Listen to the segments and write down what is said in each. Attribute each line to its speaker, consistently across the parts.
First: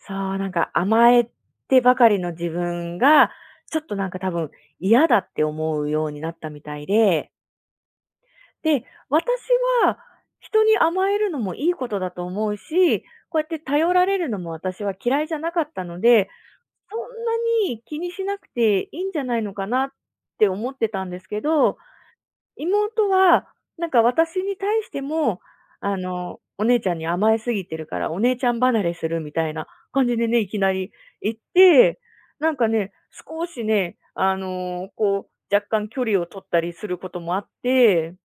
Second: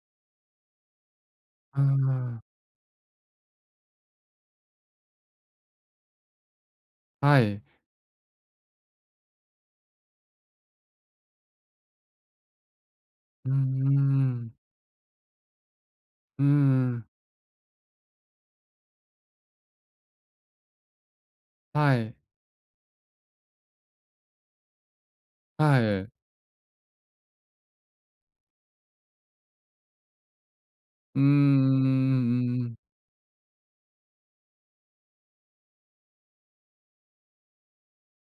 Speaker 1: そう、なんか、甘え
Speaker 2: うー
Speaker 1: てばかりの
Speaker 2: ん。
Speaker 1: 自分が、ちょっと、なんか、多分、嫌だって思うようになったみたいで。
Speaker 2: はい。
Speaker 1: で、私は人に甘えるのもいいことだと思うし、こうやっ
Speaker 2: うー
Speaker 1: て頼られるのも
Speaker 2: ん。
Speaker 1: 私は嫌いじゃなかったので、
Speaker 2: うー
Speaker 1: 「そ
Speaker 2: ん。
Speaker 1: んなに気にしなくて、いいんじゃないのかな」って思ってたんですけど、
Speaker 2: はい。
Speaker 1: 妹は、なんか、私に対しても、
Speaker 2: は
Speaker 1: あ
Speaker 2: い。
Speaker 1: の、お姉ちゃんに甘え過ぎてるから、お姉ちゃん離れするみたいな感じでね、いきなり
Speaker 2: うーん、うんう
Speaker 1: 言って、なん
Speaker 2: んう
Speaker 1: か
Speaker 2: んうん。
Speaker 1: ね、少しね、あの、こう、若干距離を取ったりすることもあって。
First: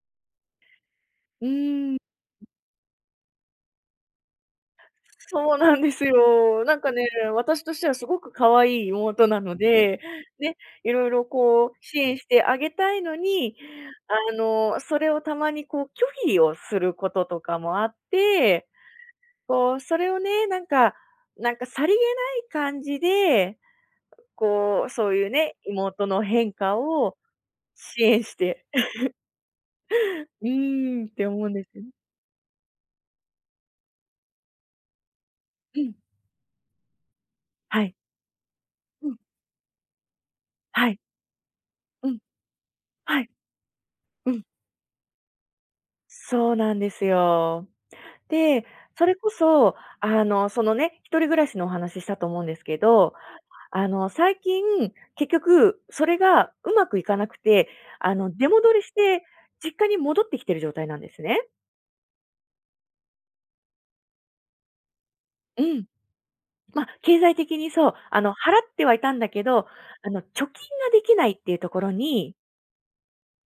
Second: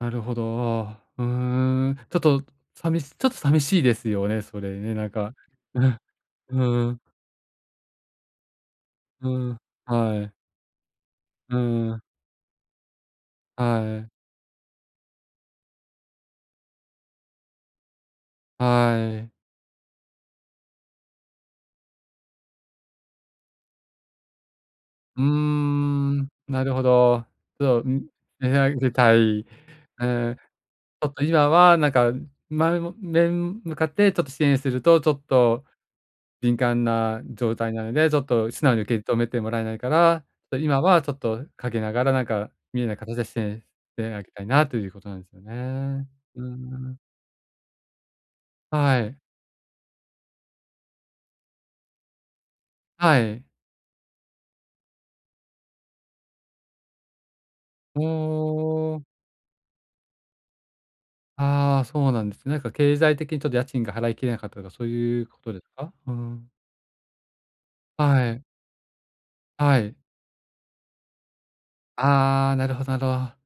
Speaker 2: なるほど。うー
Speaker 1: うー
Speaker 2: ん、
Speaker 1: ん。
Speaker 2: ちょっとさみちょっと寂しいですよね、それね、なんか。
Speaker 1: そうな
Speaker 2: う
Speaker 1: んで
Speaker 2: ん、
Speaker 1: すよ。
Speaker 2: う
Speaker 1: なん
Speaker 2: んう
Speaker 1: か
Speaker 2: ん。
Speaker 1: ね、私としてはすごく可愛い妹
Speaker 2: う
Speaker 1: なの
Speaker 2: ん。
Speaker 1: で、
Speaker 2: はい。
Speaker 1: ね、色々、
Speaker 2: う
Speaker 1: こう、
Speaker 2: ー
Speaker 1: 支
Speaker 2: ん。
Speaker 1: 援してあげたいのに、
Speaker 2: はい。
Speaker 1: あの、それをたまに、こう、拒否をすることとかもあって、
Speaker 2: はい。
Speaker 1: こう、それをね、なんかなんか、さりげない感じで、こう、そう
Speaker 2: うー
Speaker 1: いうね、妹の
Speaker 2: ん、
Speaker 1: 変
Speaker 2: なる
Speaker 1: 化
Speaker 2: ほ
Speaker 1: を
Speaker 2: ど。じゃあ、
Speaker 1: 支
Speaker 2: ん、
Speaker 1: 援し
Speaker 2: [unintelligible]
Speaker 1: て
Speaker 2: あげ たい。ええ。
Speaker 1: うー
Speaker 2: ち
Speaker 1: ん、っ
Speaker 2: ょっと
Speaker 1: て思
Speaker 2: 今
Speaker 1: うんです
Speaker 2: は、な
Speaker 1: ね。
Speaker 2: んか、前も面向かって、ちょっと支援すると、ちょっと
Speaker 1: うん。
Speaker 2: 敏感な状態な
Speaker 1: は
Speaker 2: の
Speaker 1: い。
Speaker 2: で、ちょっと素直に受
Speaker 1: う
Speaker 2: け止
Speaker 1: ん。
Speaker 2: めてもらえないから、そ、今
Speaker 1: はい。
Speaker 2: はちょっと陰なが
Speaker 1: う
Speaker 2: ら、
Speaker 1: ん。
Speaker 2: なんか見えない形
Speaker 1: は
Speaker 2: で
Speaker 1: い。
Speaker 2: 支援してあげ
Speaker 1: う
Speaker 2: た
Speaker 1: ん。
Speaker 2: いなということなんですよね。うー
Speaker 1: そうなんで
Speaker 2: ん。
Speaker 1: すよ。で、
Speaker 2: は
Speaker 1: それ
Speaker 2: い。
Speaker 1: こそ、あの、そのね、一人暮らしのお話したと思うんですけど、
Speaker 2: はい。
Speaker 1: あの、最近、結局それがうまくいかなくて、あの、出戻りし
Speaker 2: ほう。
Speaker 1: て実家に戻ってきてる状態なんですね。
Speaker 2: ああ、そうなんですね。なんか経済的にちょっと家賃が払いきれなかったとか、そういうことで
Speaker 1: う
Speaker 2: す
Speaker 1: ん。
Speaker 2: か？ふーん。
Speaker 1: ま、経済的に、そう。あ
Speaker 2: は
Speaker 1: の、払
Speaker 2: い。
Speaker 1: ってはいたんだけど、
Speaker 2: はい。
Speaker 1: あの、貯金ができないっていうところに
Speaker 2: ああ、なるほど、など。